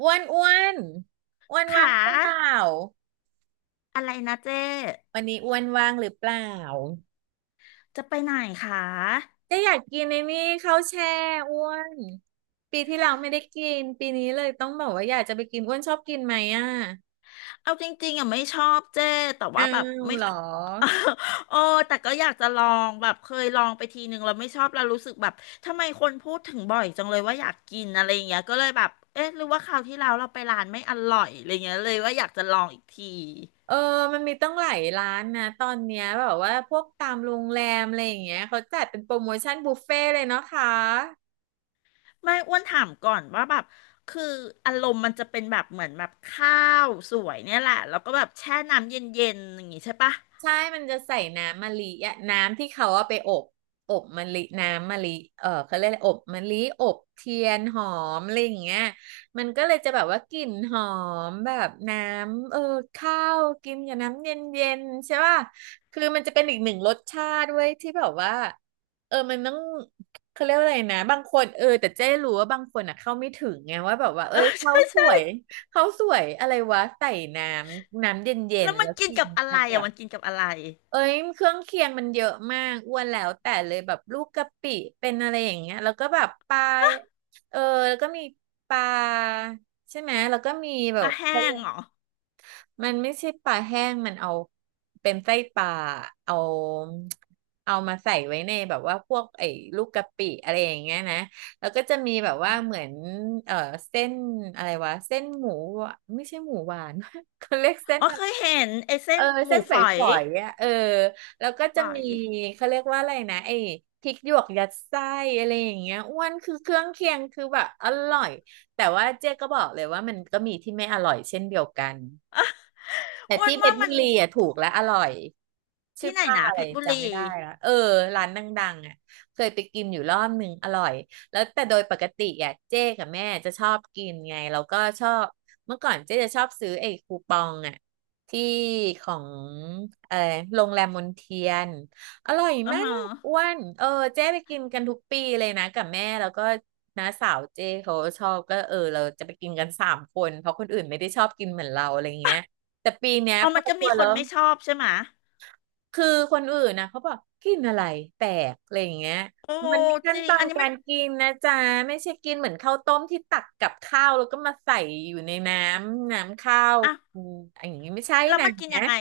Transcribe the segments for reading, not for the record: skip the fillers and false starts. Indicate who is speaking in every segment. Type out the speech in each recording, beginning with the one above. Speaker 1: อ้วนอ้วนว่าง
Speaker 2: ขา
Speaker 1: หรือเปล่า
Speaker 2: อะไรนะเจ๊
Speaker 1: วันนี้อ้วนว่างหรือเปล่า
Speaker 2: จะไปไหนคะ
Speaker 1: ก็อยากกินในนี่ข้าวแช่อ้วนปีที่แล้วไม่ได้กินปีนี้เลยต้องบอกว่าอยากจะไปกินอ้วนชอบกินไหมอ่ะ
Speaker 2: เอาจริงๆอ่ะไม่ชอบเจ๊แต่
Speaker 1: อ้า
Speaker 2: ว่าแบบ
Speaker 1: ว
Speaker 2: ไม่
Speaker 1: เหรอ
Speaker 2: โอ้ แต่ก็อยากจะลอง แบบเคยลองไปทีนึงแล้วไม่ชอบแล้วรู้สึกแบบทำไมคนพูดถึงบ่อยจังเลยว่าอยากกินอะไรอย่างเงี้ยก็เลยแบบเอ๊ะหรือว่าคราวที่แล้วเราไปร้านไม่อร่อยอะไรเงี้ยเลยว่าอยากจะลองอีกที
Speaker 1: เออมันมีตั้งหลายร้านนะตอนเนี้ยแบบว่าพวกตามโรงแรมอะไรอย่างเงี้ยเขาจัดเป็นโปรโมชั่นบุฟเฟ่ต์เลยเนาะคะ
Speaker 2: ไม่อ้วนถามก่อนว่าแบบคืออารมณ์มันจะเป็นแบบเหมือนแบบข้าวสวยเนี่ยแหละแล้วก็แบบแช่น้ำเย็นๆอย่างงี้ใช่ปะ
Speaker 1: ใช่มันจะใส่น้ำมะลิอะน้ำที่เขาเอาไปอบอบมะลิน้ำมะลิเออเขาเรียกอะไรอบมะลิอบเทียนหอมอะไรอย่างเงี้ยมันก็เลยจะแบบว่ากลิ่นหอมแบบน้ำเออข้าวกินกับน้ำเย็นๆใช่ป่ะคือมันจะเป็นอีกหนึ่งรสชาติด้วยที่แบบว่าเออมันต้องเขาเรียกว่าอะไรนะบางคนเออแต่เจ๊รู้ว่าบางคนอ่ะเข้าไม่ถึงไงว่าแบบว่าเอ้
Speaker 2: เออ
Speaker 1: ย เขาสว
Speaker 2: ใช่
Speaker 1: ยเขาสวยอะไรวะใส่น้น้ำเย็น
Speaker 2: แล้ว
Speaker 1: ๆ
Speaker 2: มั
Speaker 1: แล้
Speaker 2: น
Speaker 1: ว
Speaker 2: กิน
Speaker 1: กิน
Speaker 2: กับอะไร
Speaker 1: อากา
Speaker 2: อ่ะ
Speaker 1: ศ
Speaker 2: มันกินกับอะไร
Speaker 1: เอ้ยเครื่องเคียงมันเยอะมากอ้วนแล้วแต่เลยแบบลูกกะปิเป็นอะไรอย่างเงี้ยแล้วก็แบบปลาเออแล้วก็มีปลาใช่ไหมแล้วก็มีแบ
Speaker 2: ปลา
Speaker 1: บ
Speaker 2: แห้งเหรอ
Speaker 1: มันไม่ใช่ปลาแห้งมันเอาเป็นไส้ปลาเอาเอามาใส่ไว้ในแบบว่าพวกไอ้ลูกกะปิอะไรอย่างเงี้ยนะแล้วก็จะมีแบบว่าเหมือนเออเส้นอะไรวะเส้นหมูหวานไม่ใช่หมูหวาน เขาเรียกเส้น
Speaker 2: อ๋อ
Speaker 1: อะ
Speaker 2: เค
Speaker 1: ไร
Speaker 2: ยเห็นไอ้
Speaker 1: เอ
Speaker 2: เส้น
Speaker 1: อ
Speaker 2: ห
Speaker 1: เส้
Speaker 2: มู
Speaker 1: นฝ
Speaker 2: ฝอย
Speaker 1: อยๆอ่ะเออแล้วก็
Speaker 2: ฝ
Speaker 1: จะ
Speaker 2: อ
Speaker 1: มี
Speaker 2: ย
Speaker 1: เขาเรียกว่าอะไรนะไอ้พริกหยวกยัดไส้อะไรอย่างเงี้ยอ้วนคือเครื่องเคียงคือแบบอร่อยแต่ว่าเจ๊ก็บอกเลยว่ามันก็มีที่ไม่อร่อยเช่นเดียวกัน แต่
Speaker 2: อ้ว
Speaker 1: ที่
Speaker 2: น
Speaker 1: เพ
Speaker 2: ว่า
Speaker 1: ชรบุ
Speaker 2: มัน
Speaker 1: รีอ่ะถูกและอร่อย ชื่
Speaker 2: ที่
Speaker 1: อ
Speaker 2: ไหน
Speaker 1: ป้า
Speaker 2: นะ
Speaker 1: อะ
Speaker 2: เพ
Speaker 1: ไร
Speaker 2: ชรบุรี
Speaker 1: จำไม่ได้ละเออร้านดังๆอ่ะเคยไปกินอยู่รอบหนึ่งอร่อยแล้วแต่โดยปกติอ่ะเจ๊กับแม่จะชอบกินไงแล้วก็ชอบเมื่อก่อนเจ๊จะชอบซื้อไอ้คูปองอ่ะที่ของเออโรงแรมมนเทียนอร่อย
Speaker 2: อ่า
Speaker 1: มากอ้
Speaker 2: ฮะ
Speaker 1: วนเออเจ๊ไปกินกันทุกปีเลยนะกับแม่แล้วก็น้าสาวเจ๊เขาชอบก็เออเราจะไปกินกันสามคนเพราะคนอื่นไม่ได้ชอบกินเหมือนเราอะไรเงี้ยแต่ปีเนี้ย
Speaker 2: อ๋อ
Speaker 1: พอ
Speaker 2: มันจะ
Speaker 1: ช
Speaker 2: มี
Speaker 1: วน
Speaker 2: ค
Speaker 1: แล้
Speaker 2: น
Speaker 1: ว
Speaker 2: ไม่ชอบใช่ไหมะ
Speaker 1: คือคนอื่นนะเขาบอกกินอะไรแปลกอะไรอย่างเงี้ย
Speaker 2: โอ้
Speaker 1: มันมีขั้
Speaker 2: จ
Speaker 1: น
Speaker 2: ริ
Speaker 1: ต
Speaker 2: ง
Speaker 1: อ
Speaker 2: อั
Speaker 1: น
Speaker 2: นนี้
Speaker 1: กา
Speaker 2: มัน
Speaker 1: รกินนะจ๊ะไม่ใช่กินเหมือนข้าวต้มที่ตักกับข้าวแล้วก็มาใส่อยู่ในน้ำข้าว
Speaker 2: อ่ะ
Speaker 1: อืมอย่างนี้ไม่ใช่
Speaker 2: แล้ว
Speaker 1: นะ
Speaker 2: มันกินยังไง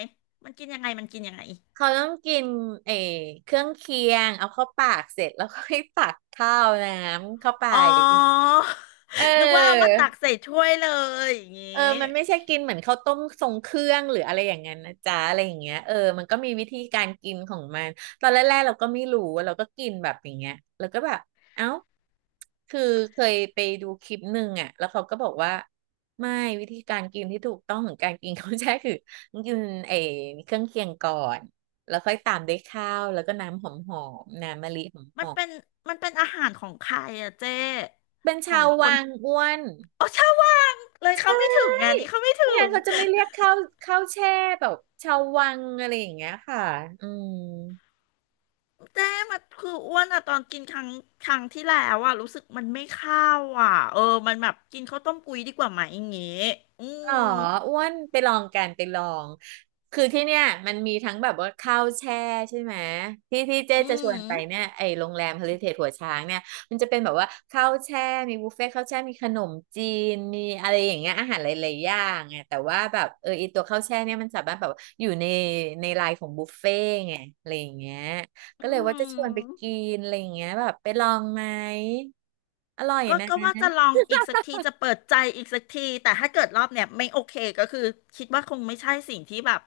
Speaker 2: มันกินยังไงมันกินยังไง
Speaker 1: เขาต้องกินเออเครื่องเคียงเอาเข้าปากเสร็จแล้วก็ให้ตักข้าวน้ำเข้าไป
Speaker 2: อ๋อ
Speaker 1: เอ
Speaker 2: นึกว่าเอามาตัก
Speaker 1: อ
Speaker 2: ใส่ถ้วยเลยอย่างง
Speaker 1: เออ
Speaker 2: ี้
Speaker 1: มันไม่ใช่กินเหมือนข้าวต้มทรงเครื่องหรืออะไรอย่างนั้นนะจ๊ะอะไรอย่างเงี้ยเออมันก็มีวิธีการกินของมัน ตอนแรกๆเราก็ไม่รู้เราก็กินแบบอย่างเงี้ยแล้วก็แบบเอ้าคือเคยไปดูคลิปหนึ่งอ่ะแล้วเขาก็บอกว่าไม่วิธีการกินที่ถูกต้องของการกินเขาวแช่คือกินไอ้เครื่องเคียงก่อน แล้วค่อยตามด้วยข้าวแล้วก็น้ำหอมๆน้ำมะลิห
Speaker 2: มั
Speaker 1: อ
Speaker 2: น
Speaker 1: ม
Speaker 2: เป็นมันเป็นอาหารของใครอะเจ๊
Speaker 1: ๆเป็น
Speaker 2: ขอ
Speaker 1: ชา
Speaker 2: ง
Speaker 1: ว
Speaker 2: ค
Speaker 1: วั
Speaker 2: น
Speaker 1: งอ้วน
Speaker 2: อ๋อชาวบ้าดเลยเขาไม่ถึงงานนี้เขาไม่ถึ
Speaker 1: ไม่งั้น
Speaker 2: ง
Speaker 1: เขาจะไม่เรียกข้าวแช่แบบชาววังอะไรอย่างเงี้ยค่ะอืม
Speaker 2: เจ๊มันคืออ้วนอะตอนกินครั้งที่แล้วอะรู้สึกมันไม่เข้าอะเออมันแบบกินข้าวต้มกุยดีกว่าไหมอย่างงี้อื
Speaker 1: อ๋อ
Speaker 2: ม
Speaker 1: อ้วนไปลองกันไปลองคือที่เนี่ยมันมีทั้งแบบว่าข้าวแช่ใช่ไหมที่ที่เจ๊
Speaker 2: อื
Speaker 1: จะชว
Speaker 2: ม
Speaker 1: นไปเนี่ยไอ้โรงแรมเฮลริเทจหัวช้างเนี่ยมันจะเป็นแบบว่าข้าวแช่มีบุฟเฟ่ต์ข้าวแช่มีขนมจีนมีอะไรอย่างเงี้ยอาหารหลายๆอย่างไงแต่ว่าแบบเออไอีตัวข้าวแช่เนี่ยมันสามารถแบบอยู่ในในไลน์ของบุฟเฟ่ต์ไงอะไรอย่างเงี้ย
Speaker 2: อื
Speaker 1: ก็เลยว่าจะชวนไป
Speaker 2: ม
Speaker 1: กินอะไรอย่างเงี้ยแบบไปลองไหมอร่อย
Speaker 2: ก็
Speaker 1: นะ
Speaker 2: ก็ว่าจะลองอีกสักทีจะเปิดใจอีกสักทีแต่ถ้าเกิดรอบเนี้ยไม่โอเคก็คือคิดว่าคงไม่ใช่สิ่งที่แบบ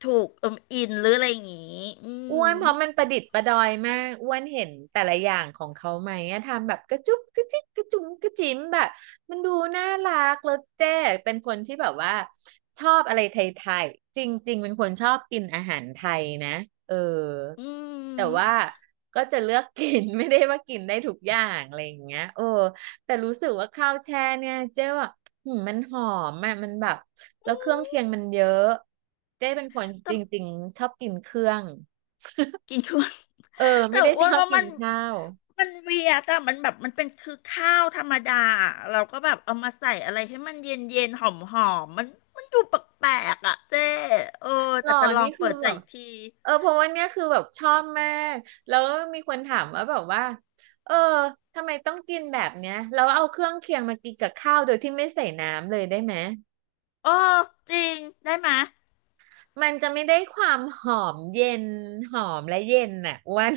Speaker 2: ถูกเอิมอินหรืออะไรอย่างงี้อื
Speaker 1: อ้
Speaker 2: ม
Speaker 1: วนเพราะมันประดิษฐ์ประดอยมากอ้วนเห็นแต่ละอย่างของเขาไหมอะทำแบบกระจุกกระจิกกระจุงกระจิ๋มแบบมันดูน่ารักแล้วเจ๊เป็นคนที่แบบว่าชอบอะไรไทยๆจริงๆเป็นคนชอบกินอาหารไทยนะเออ
Speaker 2: อื
Speaker 1: แต่ว่า
Speaker 2: ม
Speaker 1: ก็จะเลือกกิน ไม่ได้ว่ากินได้ทุกอย่างอะไรอย่างเงี้ยโอ้แต่รู้สึกว่าข้าวแช่เนี่ยเจ๊ว่าหืมมันหอมอะมันแบบแล้วเครื่องเคียงมันเยอะเจ๊เป็นคน
Speaker 2: แต่
Speaker 1: จริงๆชอบกินเครื่อง
Speaker 2: กินทุน
Speaker 1: เออ
Speaker 2: แต่
Speaker 1: ไม่ได้
Speaker 2: อ้
Speaker 1: ช
Speaker 2: วน
Speaker 1: อบ
Speaker 2: ว่า
Speaker 1: กิ
Speaker 2: มั
Speaker 1: น
Speaker 2: น
Speaker 1: ข้าว
Speaker 2: เวียแต่มันแบบมันเป็นคือข้าวธรรมดาเราก็แบบเอามาใส่อะไรให้มันเย็นเย็นหอมหอมๆมันดูแปลกๆอ่ะเจเออ
Speaker 1: หร
Speaker 2: แต่
Speaker 1: อ
Speaker 2: จะลอ
Speaker 1: นี่
Speaker 2: ง
Speaker 1: คื
Speaker 2: เปิ
Speaker 1: อ
Speaker 2: ดใจ
Speaker 1: แบบ
Speaker 2: อีกที
Speaker 1: เพราะว่าเนี่ยคือแบบชอบมากแล้วมีคนถามว่าแบบว่าเออทำไมต้องกินแบบเนี้ยเราเอาเครื่องเคียงมากินกับข้าวโดยที่ไม่ใส่น้ำเลยได้ไหม
Speaker 2: โอ้จริงได้ไหมย
Speaker 1: มันจะไม่ได้ความหอมเย็นหอมและเย็นน่ะอ้วน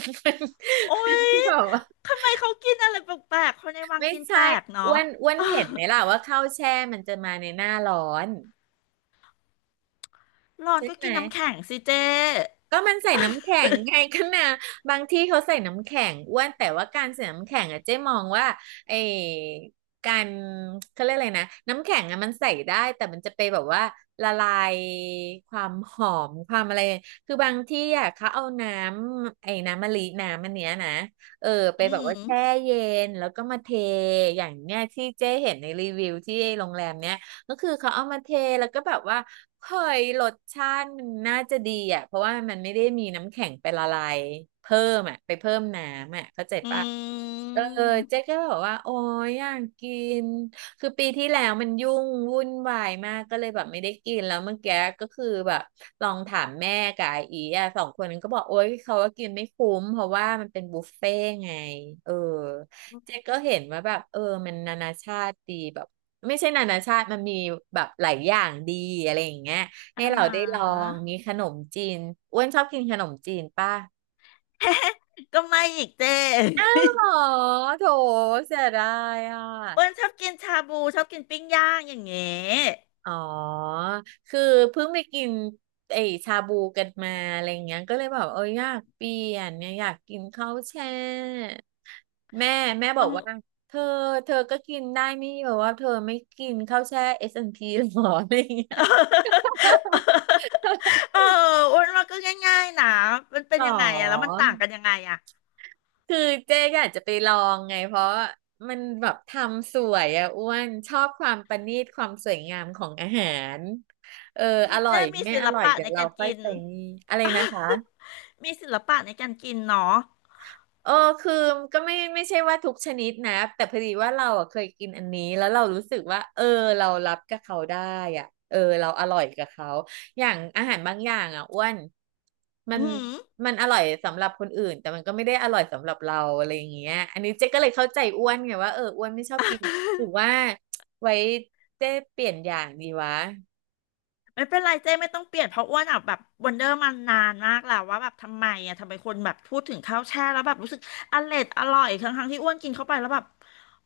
Speaker 2: โอ้ย
Speaker 1: แบอกว่า
Speaker 2: ทำไมเขากินอะไรแปลกๆคนในวัง
Speaker 1: ไม่
Speaker 2: กิน
Speaker 1: ใช่
Speaker 2: แปลก
Speaker 1: อ้
Speaker 2: เนาะ
Speaker 1: วนอ้วนเห็นไหมล่ะว่าข้าวแช่มันจะมาในหน้าร้อน
Speaker 2: ร้อน
Speaker 1: ใช่
Speaker 2: ก็
Speaker 1: ไหม
Speaker 2: กินน้ำแข็งสิเจ้
Speaker 1: ก็มันใส่น้ำแข็งไงกันนะบางที่เขาใส่น้ำแข็งอ้วนแต่ว่าการใส่น้ำแข็งอะเจ๊มองว่าไอ้การเขาเรียกอะไรนะน้ำแข็งอะมันใส่ได้แต่มันจะไปแบบว่าละลายความหอมความอะไรคือบางที่อะเขาเอาน้ำไอ้น้ำมะลิน้ำมันเนี้ยนะเออไป
Speaker 2: อื
Speaker 1: แบบว่า
Speaker 2: ม
Speaker 1: แช่เย็นแล้วก็มาเทอย่างเนี้ยที่เจ๊เห็นในรีวิวที่โรงแรมเนี้ย ก็คือเขาเอามาเทแล้วก็แบบว่าเฮ้ยรสชาติมันน่าจะดีอ่ะเพราะว่ามันไม่ได้มีน้ำแข็งไปละลายเพิ่มอ่ะไปเพิ่มน้ำอ่ะเข้าใจ
Speaker 2: อื
Speaker 1: ปะ เอ
Speaker 2: ม
Speaker 1: อเจ๊ก็บอกว่าโอ้ยอยากกินคือปีที่แล้วมันยุ่งวุ่นวายมากก็เลยแบบไม่ได้กินแล้วเมื่อกี้ก็คือแบบลองถามแม่กับอาอีอ่ะสองคนนั้นก็บอกโอ้ยเขาว่ากินไม่คุ้มเพราะว่ามันเป็นบุฟเฟ่ต์ไงเออเจ๊ก็เห็นว่าแบบเออมันนานาชาติดีแบบไม่ใช่นานาชาติมันมีแบบหลายอย่างดีอะไรอย่างเงี้ยให้
Speaker 2: อา
Speaker 1: เรา
Speaker 2: หา
Speaker 1: ได้ลองมี
Speaker 2: ร
Speaker 1: ขนมจีนอ้วนชอบกินขนมจีนป่ะ
Speaker 2: ก็ไม่อีกเจ
Speaker 1: อ๋อโถเสียดายอ่ะ
Speaker 2: อ้วนชอบกินชาบูชอบกินปิ้งย่างอย่างเงี้ย
Speaker 1: อ๋อ คือเพิ่งไปกินไอชาบูกันมาอะไรอย่างเงี้ยก็เลยแบบเอออยากเปลี่ยนเนี่ยอยากกินข้าวแช่แม่แม่บอ
Speaker 2: ต้อ
Speaker 1: ก
Speaker 2: ง
Speaker 1: ว่าเธอเธอก็กินได้ไม่แบบว่าเธอไม่กินข้าวแช่ S&P หรออะไรอย่างเงี้ย
Speaker 2: เอออ้วนว่าก็ง่ายๆนะมัน เป็
Speaker 1: ห
Speaker 2: น
Speaker 1: รอ
Speaker 2: ยังไงอะแล้วมันต่างกันยังไงอะ
Speaker 1: คือเจ๊อยากจะไปลองไงเพราะมันแบบทำสวยอะอ้วนชอบความประณีตความสวยงามของอาหารเออ
Speaker 2: คื
Speaker 1: อ
Speaker 2: อ
Speaker 1: ร่อ
Speaker 2: เจ้
Speaker 1: ย
Speaker 2: มี
Speaker 1: ไม่
Speaker 2: ศิ
Speaker 1: อ
Speaker 2: ล
Speaker 1: ร่อย
Speaker 2: ปะ
Speaker 1: เดี๋ย
Speaker 2: ใน
Speaker 1: วเรา
Speaker 2: การ
Speaker 1: ค่อย
Speaker 2: กิน
Speaker 1: ไปนี่อะไรนะคะ
Speaker 2: มีศิลปะในการกินเนาะ
Speaker 1: เออคือก็ไม่ใช่ว่าทุกชนิดนะแต่พอดีว่าเราอ่ะเคยกินอันนี้แล้วเรารู้สึกว่าเออเรารับกับเขาได้อ่ะเออเราอร่อยกับเขาอย่างอาหารบางอย่างอ่ะอ้วนมั
Speaker 2: อื
Speaker 1: น
Speaker 2: ม
Speaker 1: มันอร่อยสำหรับคนอื่นแต่มันก็ไม่ได้อร่อยสำหรับเราอะไรอย่างเงี้ยอันนี้เจ๊ก็เลยเข้าใจอ้วนไงว่าเอออ้วนไม่ชอบกินหรือว่าไว้เจ๊เปลี่ยนอย่างดีวะ
Speaker 2: ไม่เป็นไรเจ้ไม่ต้องเปลี่ยนเพราะอ้วนอ่ะแบบวันเดอร์มันนานมากแล้วว่าแบบทำไมอ่ะทำไมคนแบบพูดถึงข้าวแช่แล้วแบบรู้สึกอร่อยอร่อยทั้งที่อ้วนกินเข้าไปแล้วแบบ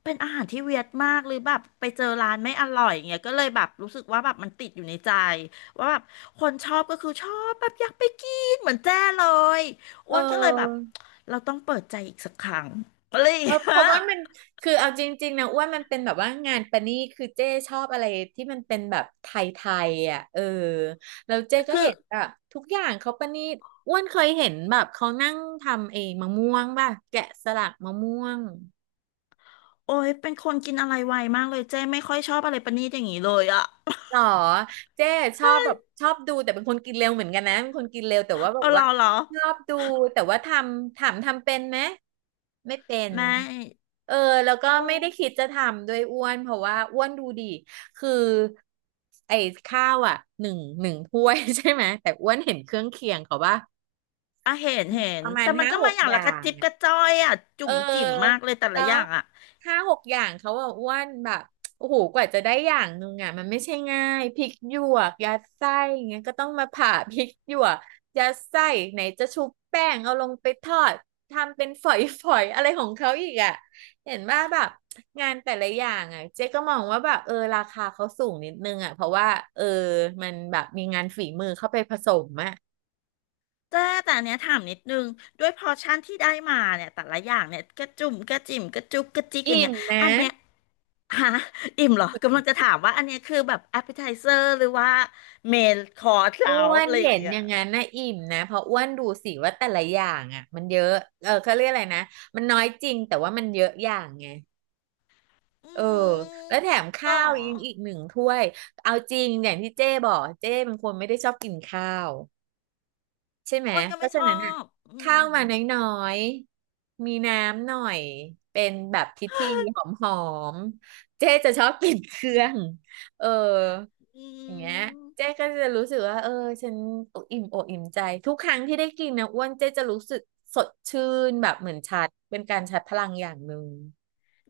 Speaker 2: เป็นอาหารที่เวียดมากหรือแบบไปเจอร้านไม่อร่อยางเงี้ยก็เลยแบบรู้สึกว่าแบบมันติดอยู่ในใจว่าแบบคนชอบก็คือชอบแบบอยากไปกินเหมือนแจ้เลย
Speaker 1: เอ
Speaker 2: อ้วนก็เลยแบบ
Speaker 1: อ
Speaker 2: เราต้องเปิดใจอีกสักครั้งอะไรอย่าง
Speaker 1: เพ
Speaker 2: เงี้ย
Speaker 1: ราะว่ามันคือเอาจริงๆนะอ้วนมันเป็นแบบว่างานประณีตคือเจ้ชอบอะไรที่มันเป็นแบบไทยๆอ่ะเออแล้วเจ้ก็
Speaker 2: คือ
Speaker 1: เห็นแบบทุกอย่างเขาประณีตอ้วนเคยเห็นแบบเขานั่งทำเองมะม่วงป่ะแกะสลักมะม่วง
Speaker 2: โอ้ยเป็นคนกินอะไรไวมากเลยเจ้ไม่ค่อยชอบอะไรประณีตอย่างนี้เลยอะ
Speaker 1: หรอเจ๊ชอบแบบชอบดูแต่เป็นคนกินเร็วเหมือนกันนะเป็นคนกินเร็วแต่ว่า แบ
Speaker 2: เออ
Speaker 1: บ
Speaker 2: เหร
Speaker 1: ว่า
Speaker 2: อเหรอ
Speaker 1: ชอบดูแต่ว่าทำถามทำเป็นไหมไม่เป็น
Speaker 2: ไม่
Speaker 1: เออแล้วก็
Speaker 2: โอ้
Speaker 1: ไม่ได้คิดจะทำด้วยอ้วนเพราะว่าอ้วนดูดีคือไอ้ข้าวอ่ะหนึ่งถ้วย ใช่ไหมแต่อ้วนเห็นเครื่องเคียงเขาว่า
Speaker 2: อ่ะเห็นเห็
Speaker 1: ป
Speaker 2: น
Speaker 1: ระมา
Speaker 2: แต่
Speaker 1: ณ
Speaker 2: มัน
Speaker 1: ห้า
Speaker 2: ก็
Speaker 1: ห
Speaker 2: มา
Speaker 1: ก
Speaker 2: อย่าง
Speaker 1: อ
Speaker 2: ละ
Speaker 1: ย่า
Speaker 2: กระ
Speaker 1: ง
Speaker 2: จิบกระจ้อยอ่ะ
Speaker 1: เ
Speaker 2: จุ่มจิ๋มมาก
Speaker 1: ออ
Speaker 2: เลยแต่
Speaker 1: แล้
Speaker 2: ละอ
Speaker 1: ว
Speaker 2: ย่างอ่ะ
Speaker 1: ห้าหกอย่างเขาอะอ้วนแบบโอ้โหกว่าจะได้อย่างนึงอะมันไม่ใช่ง่ายพริกหยวกยัดไส้อย่างเงี้ยก็ต้องมาผ่าพริกหยวกยัดไส้ไหนจะชุบแป้งเอาลงไปทอดทำเป็นฝอยๆอะไรของเขาอีกอะเห็นว่าแบบงานแต่ละอย่างอะเจ๊ก็มองว่าแบบเออราคาเขาสูงนิดนึงอะเพราะว่าเออมันแบบมีงานฝีมือเข้าไปผสมอะ
Speaker 2: แต่แต่อันเนี้ยถามนิดนึงด้วยพอร์ชั่นที่ได้มาเนี่ยแต่ละอย่างเนี่ยกระจุ่มกระจิ๋มกระจุกกระจิกอย่าง
Speaker 1: อิ่ม
Speaker 2: เงี้ย
Speaker 1: นะ
Speaker 2: อันเนี้ยฮะอิ่มเหรอกำลังจะถามว่าอันเนี้ยคือแบบ a p p e t i z e r หรือว่าเมนคอร์สแล้
Speaker 1: อ้
Speaker 2: ว
Speaker 1: วน
Speaker 2: อะไรอย่า
Speaker 1: เห็
Speaker 2: ง
Speaker 1: น
Speaker 2: เงี้
Speaker 1: อ
Speaker 2: ย
Speaker 1: ย่างนั้นนะอิ่มนะเพราะอ้วนดูสิว่าแต่ละอย่างอ่ะมันเยอะเออเขาเรียกอะไรนะมันน้อยจริงแต่ว่ามันเยอะอย่างไง
Speaker 2: อื
Speaker 1: เออ
Speaker 2: ม
Speaker 1: แล้วแถม
Speaker 2: หรอ
Speaker 1: ข้าวยังอีกหนึ่งถ้วยเอาจริงอย่างที่เจ้บอกเจ้เป็นคนไม่ได้ชอบกินข้าว ใช่ไหม
Speaker 2: อ้วนก็
Speaker 1: เพ
Speaker 2: ไม่
Speaker 1: ราะ
Speaker 2: ช
Speaker 1: ฉะ
Speaker 2: อ
Speaker 1: นั้นอ่ะ
Speaker 2: บอื
Speaker 1: ข้า
Speaker 2: ม
Speaker 1: วมาน้อยๆมีน้ำหน่อย เป็นแบบพิธีหอมๆ เจ๊จะชอบกินเครื่องเออ
Speaker 2: อื
Speaker 1: อย่างเงี้ยเจ๊
Speaker 2: ม
Speaker 1: ก็จะรู้สึกว่าเออฉันออิ่มอกอิ่มใจทุกครั้งที่ได้กินนะอ้วนเจ๊จะรู้สึกสดชื่นแบบเหมือนชาร์จเป็นการชาร์จพลังอย่างหนึ่ง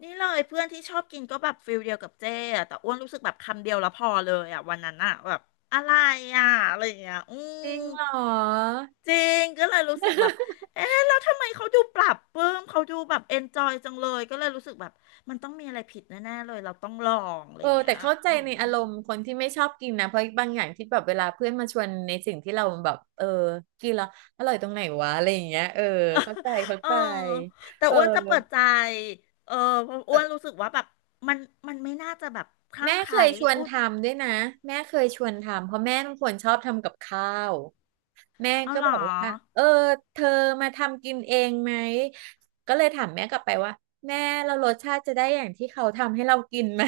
Speaker 2: นี่เลยเพื่อนที่ชอบกินก็แบบฟิลเดียวกับเจ๊อะแต่อ้วนรู้สึกแบบคำเดียวแล้วพอเลยอะวันนั้นอะแบบอะไรอะอะไรอย่างเงี้ยอื
Speaker 1: จริ
Speaker 2: ม
Speaker 1: งเหรอ
Speaker 2: จริงก็เลยรู้สึกแบบเอ๊ะแล้วทำไมเขาดูปรับปรื้มเขาดูแบบเอนจอยจังเลยก็เลยรู้สึกแบบมันต้องมีอะไรผิดแน่ๆเลยเราต้องลองอะไร
Speaker 1: เออ
Speaker 2: อย่าง
Speaker 1: แต่
Speaker 2: เงี้ย
Speaker 1: เข้าใจ
Speaker 2: อื
Speaker 1: ใน
Speaker 2: ม
Speaker 1: อารมณ์คนที่ไม่ชอบกินนะเพราะบางอย่างที่แบบเวลาเพื่อนมาชวนในสิ่งที่เราแบบเออกินแล้วอร่อยตรงไหนวะอะไรอย่างเงี้ยเข้าใจเข้า
Speaker 2: เออ
Speaker 1: ใจ
Speaker 2: แต่
Speaker 1: เออ
Speaker 2: อ้วนจะเปิดใจเออเพราะ
Speaker 1: เอ
Speaker 2: อ้ว
Speaker 1: อ
Speaker 2: นรู้สึกว่าแบบมันไม่น่าจะแบบคลั่
Speaker 1: แม่
Speaker 2: งไค
Speaker 1: เค
Speaker 2: ล้
Speaker 1: ยชวน
Speaker 2: อุ๊ย
Speaker 1: ทำด้วยนะแม่เคยชวนทำเพราะแม่เป็นคนชอบทำกับข้าวแม่
Speaker 2: เอา
Speaker 1: ก็
Speaker 2: เหร
Speaker 1: บ
Speaker 2: อ
Speaker 1: อกว่าเออเธอมาทำกินเองไหมก็เลยถามแม่กลับไปว่าแม่เรารสชาติจะได้อย่างที่เขาทำให้เรากินไหม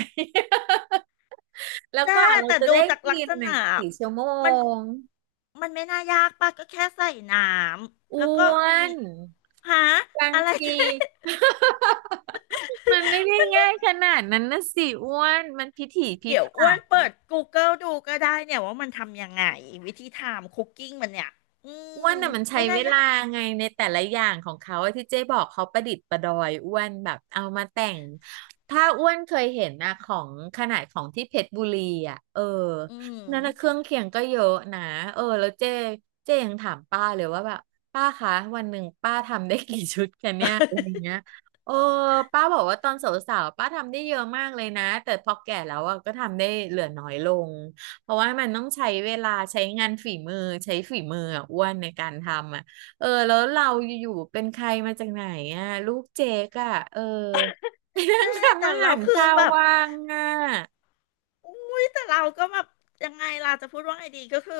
Speaker 1: แล้ว
Speaker 2: แจ้
Speaker 1: กว่าเรา
Speaker 2: แต่
Speaker 1: จะ
Speaker 2: ดู
Speaker 1: ได้
Speaker 2: จาก
Speaker 1: กิ
Speaker 2: ลัก
Speaker 1: น
Speaker 2: ษ
Speaker 1: น่ะ
Speaker 2: ณะ
Speaker 1: กี่ชั่วโม
Speaker 2: มัน
Speaker 1: ง
Speaker 2: ไม่น่ายากป่ะก็แค่ใส่น้ำแล้ว
Speaker 1: อ้
Speaker 2: ก็
Speaker 1: ว
Speaker 2: มี
Speaker 1: น
Speaker 2: หา
Speaker 1: บาง
Speaker 2: อะไร
Speaker 1: ที มันไม่ได้ง่ายขนาดนั้นนะสิอ้วนมันพิถีพิ
Speaker 2: เดี๋ยว
Speaker 1: ถั
Speaker 2: อ้วน
Speaker 1: น
Speaker 2: เปิด Google ดูก็ได้เนี่ยว่ามันทำยังไงวิธีทำคุกกิ้งมันเนี่ยอื
Speaker 1: อ้
Speaker 2: ม
Speaker 1: วนน่ะมันใช้
Speaker 2: ไม่
Speaker 1: เว
Speaker 2: น่ายา
Speaker 1: ลา
Speaker 2: ก
Speaker 1: ไงในแต่ละอย่างของเขาอะที่เจ๊บอกเขาประดิษฐ์ประดอยอ้วนแบบเอามาแต่งถ้าอ้วนเคยเห็นนะของขนาดของที่เพชรบุรีอ่ะเออ
Speaker 2: อืม
Speaker 1: นั่นนะเครื่องเคียงก็เยอะนะเออแล้วเจ๊เจ๊ยังถามป้าเลยว่าแบบป้าคะวันหนึ่งป้าทำได้กี่ชุดกันเนี่ยอะไรอย่างเงี้ ยโอ้ป้าบอกว่าตอนสาวๆป้าทำได้เยอะมากเลยนะแต่พอแก่แล้วอะก็ทำได้เหลือน้อยลง เพราะว่ามันต้องใช้เวลาใช้งานฝีมือใช้ฝีมืออ่ะอ้วนในการทำอ่ะเออแล้วเราอยู่ๆเป็นใครมาจากไหนอ่ะลูกเจ๊กอ่ะเออไปนั่ง
Speaker 2: เจ๊แต่
Speaker 1: ทำอาหา
Speaker 2: เรา
Speaker 1: ร
Speaker 2: คือ
Speaker 1: เช้าว
Speaker 2: แบบ
Speaker 1: ว่างอ่ะ
Speaker 2: อุ้ยแต่เราก็แบบยังไงล่ะจะพูดว่าไงดีก็คือ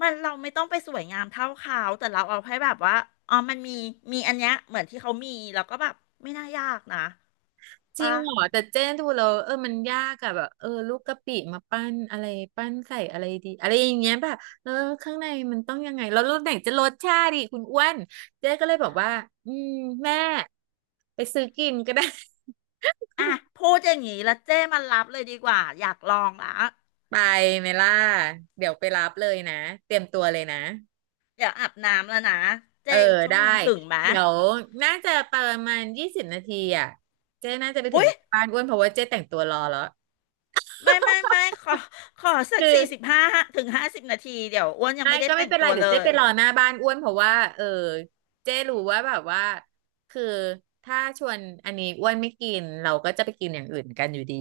Speaker 2: มันเราไม่ต้องไปสวยงามเท่าเขาแต่เราเอาให้แบบว่าอ๋อมันมีมีอันเนี้ยเหมือนที่เขามีแล้วก็แบบไม่น่ายากนะ
Speaker 1: จริง
Speaker 2: ปะ
Speaker 1: เหรอแต่เจนดูแล้วเออมันยากอ่ะแบบเออลูกกะปิมาปั้นอะไรปั้นใส่อะไรดีอะไรอย่างเงี้ยแบบเออข้างในมันต้องยังไงแล้วรสไหนจะรสชาติกคุณอ้วนเจ๊ก็เลยบอกว่าอืมแม่ไปซื้อกินก็ได้
Speaker 2: อ่ะพูดอย่างนี้แล้วเจ้มันรับเลยดีกว่าอยากลองละ
Speaker 1: ไปเมล่าเดี๋ยวไปรับเลยนะเตรียมตัวเลยนะ
Speaker 2: อยากอาบน้ำแล้วนะ
Speaker 1: เอ
Speaker 2: เจ้
Speaker 1: อ
Speaker 2: อีกชั่ว
Speaker 1: ได้
Speaker 2: โมงถึงไหม
Speaker 1: เดี๋ยวน่าจะประมาณ20นาทีอ่ะเจ๊น่าจะไปถึ
Speaker 2: อุ้
Speaker 1: ง
Speaker 2: ย
Speaker 1: บ้านอ้วนเพราะว่าเจ๊แต่งตัวรอแล้ว
Speaker 2: ไม่ไม่ไม่ขอขอสั
Speaker 1: คื
Speaker 2: ก
Speaker 1: อ
Speaker 2: 45 ถึง 50 นาทีเดี๋ยวอ้วนยัง
Speaker 1: ไอ้
Speaker 2: ไม่ได้
Speaker 1: ก็ไม่
Speaker 2: แต่ง
Speaker 1: เป็นไร
Speaker 2: ตัว
Speaker 1: เดี๋ย
Speaker 2: เล
Speaker 1: วเจ๊ไป
Speaker 2: ย
Speaker 1: รอหน้าบ้านอ้วนเพราะว่าเออเจ๊รู้ว่าแบบว่าคือถ้าชวนอันนี้อ้วนไม่กินเราก็จะไปกินอย่างอื่นกันอยู่ดี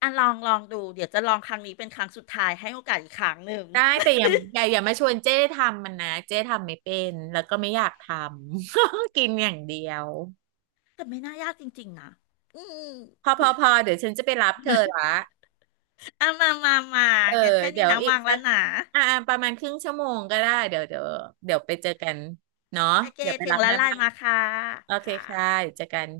Speaker 2: อ่ะลองลองดูเดี๋ยวจะลองครั้งนี้เป็นครั้งสุดท้ายให้โอกาสอีกครั้งหนึ่ง
Speaker 1: ได้แต่อย่าอย่าอย่ามาชวนเจ๊ทำมันนะเจ๊ทำไม่เป็นแล้วก็ไม่อยากทำ กินอย่างเดียว
Speaker 2: แต่ไม่น่ายากจริงๆนะอืม
Speaker 1: พอพอพอเดี๋ยวฉันจะไปรับเธอละ
Speaker 2: อ่ะมา มา มา
Speaker 1: เออ
Speaker 2: งั้นแค่
Speaker 1: เดี๋
Speaker 2: นี้
Speaker 1: ยว
Speaker 2: นะ
Speaker 1: อีก
Speaker 2: วางแล้
Speaker 1: สั
Speaker 2: ว
Speaker 1: ก
Speaker 2: นะ
Speaker 1: อ่าประมาณครึ่งชั่วโมงก็ได้เดี๋ยวเดี๋ยวเดี๋ยวไปเจอกันเนาะ
Speaker 2: โอเค
Speaker 1: เดี๋ยวไป
Speaker 2: ถึ
Speaker 1: รั
Speaker 2: ง
Speaker 1: บห
Speaker 2: แล้ว
Speaker 1: น้า
Speaker 2: ไล
Speaker 1: บ้า
Speaker 2: น์
Speaker 1: น
Speaker 2: มาค่ะ
Speaker 1: โอเค
Speaker 2: ค่ะ
Speaker 1: ค่ะเดี๋ยวเจอกัน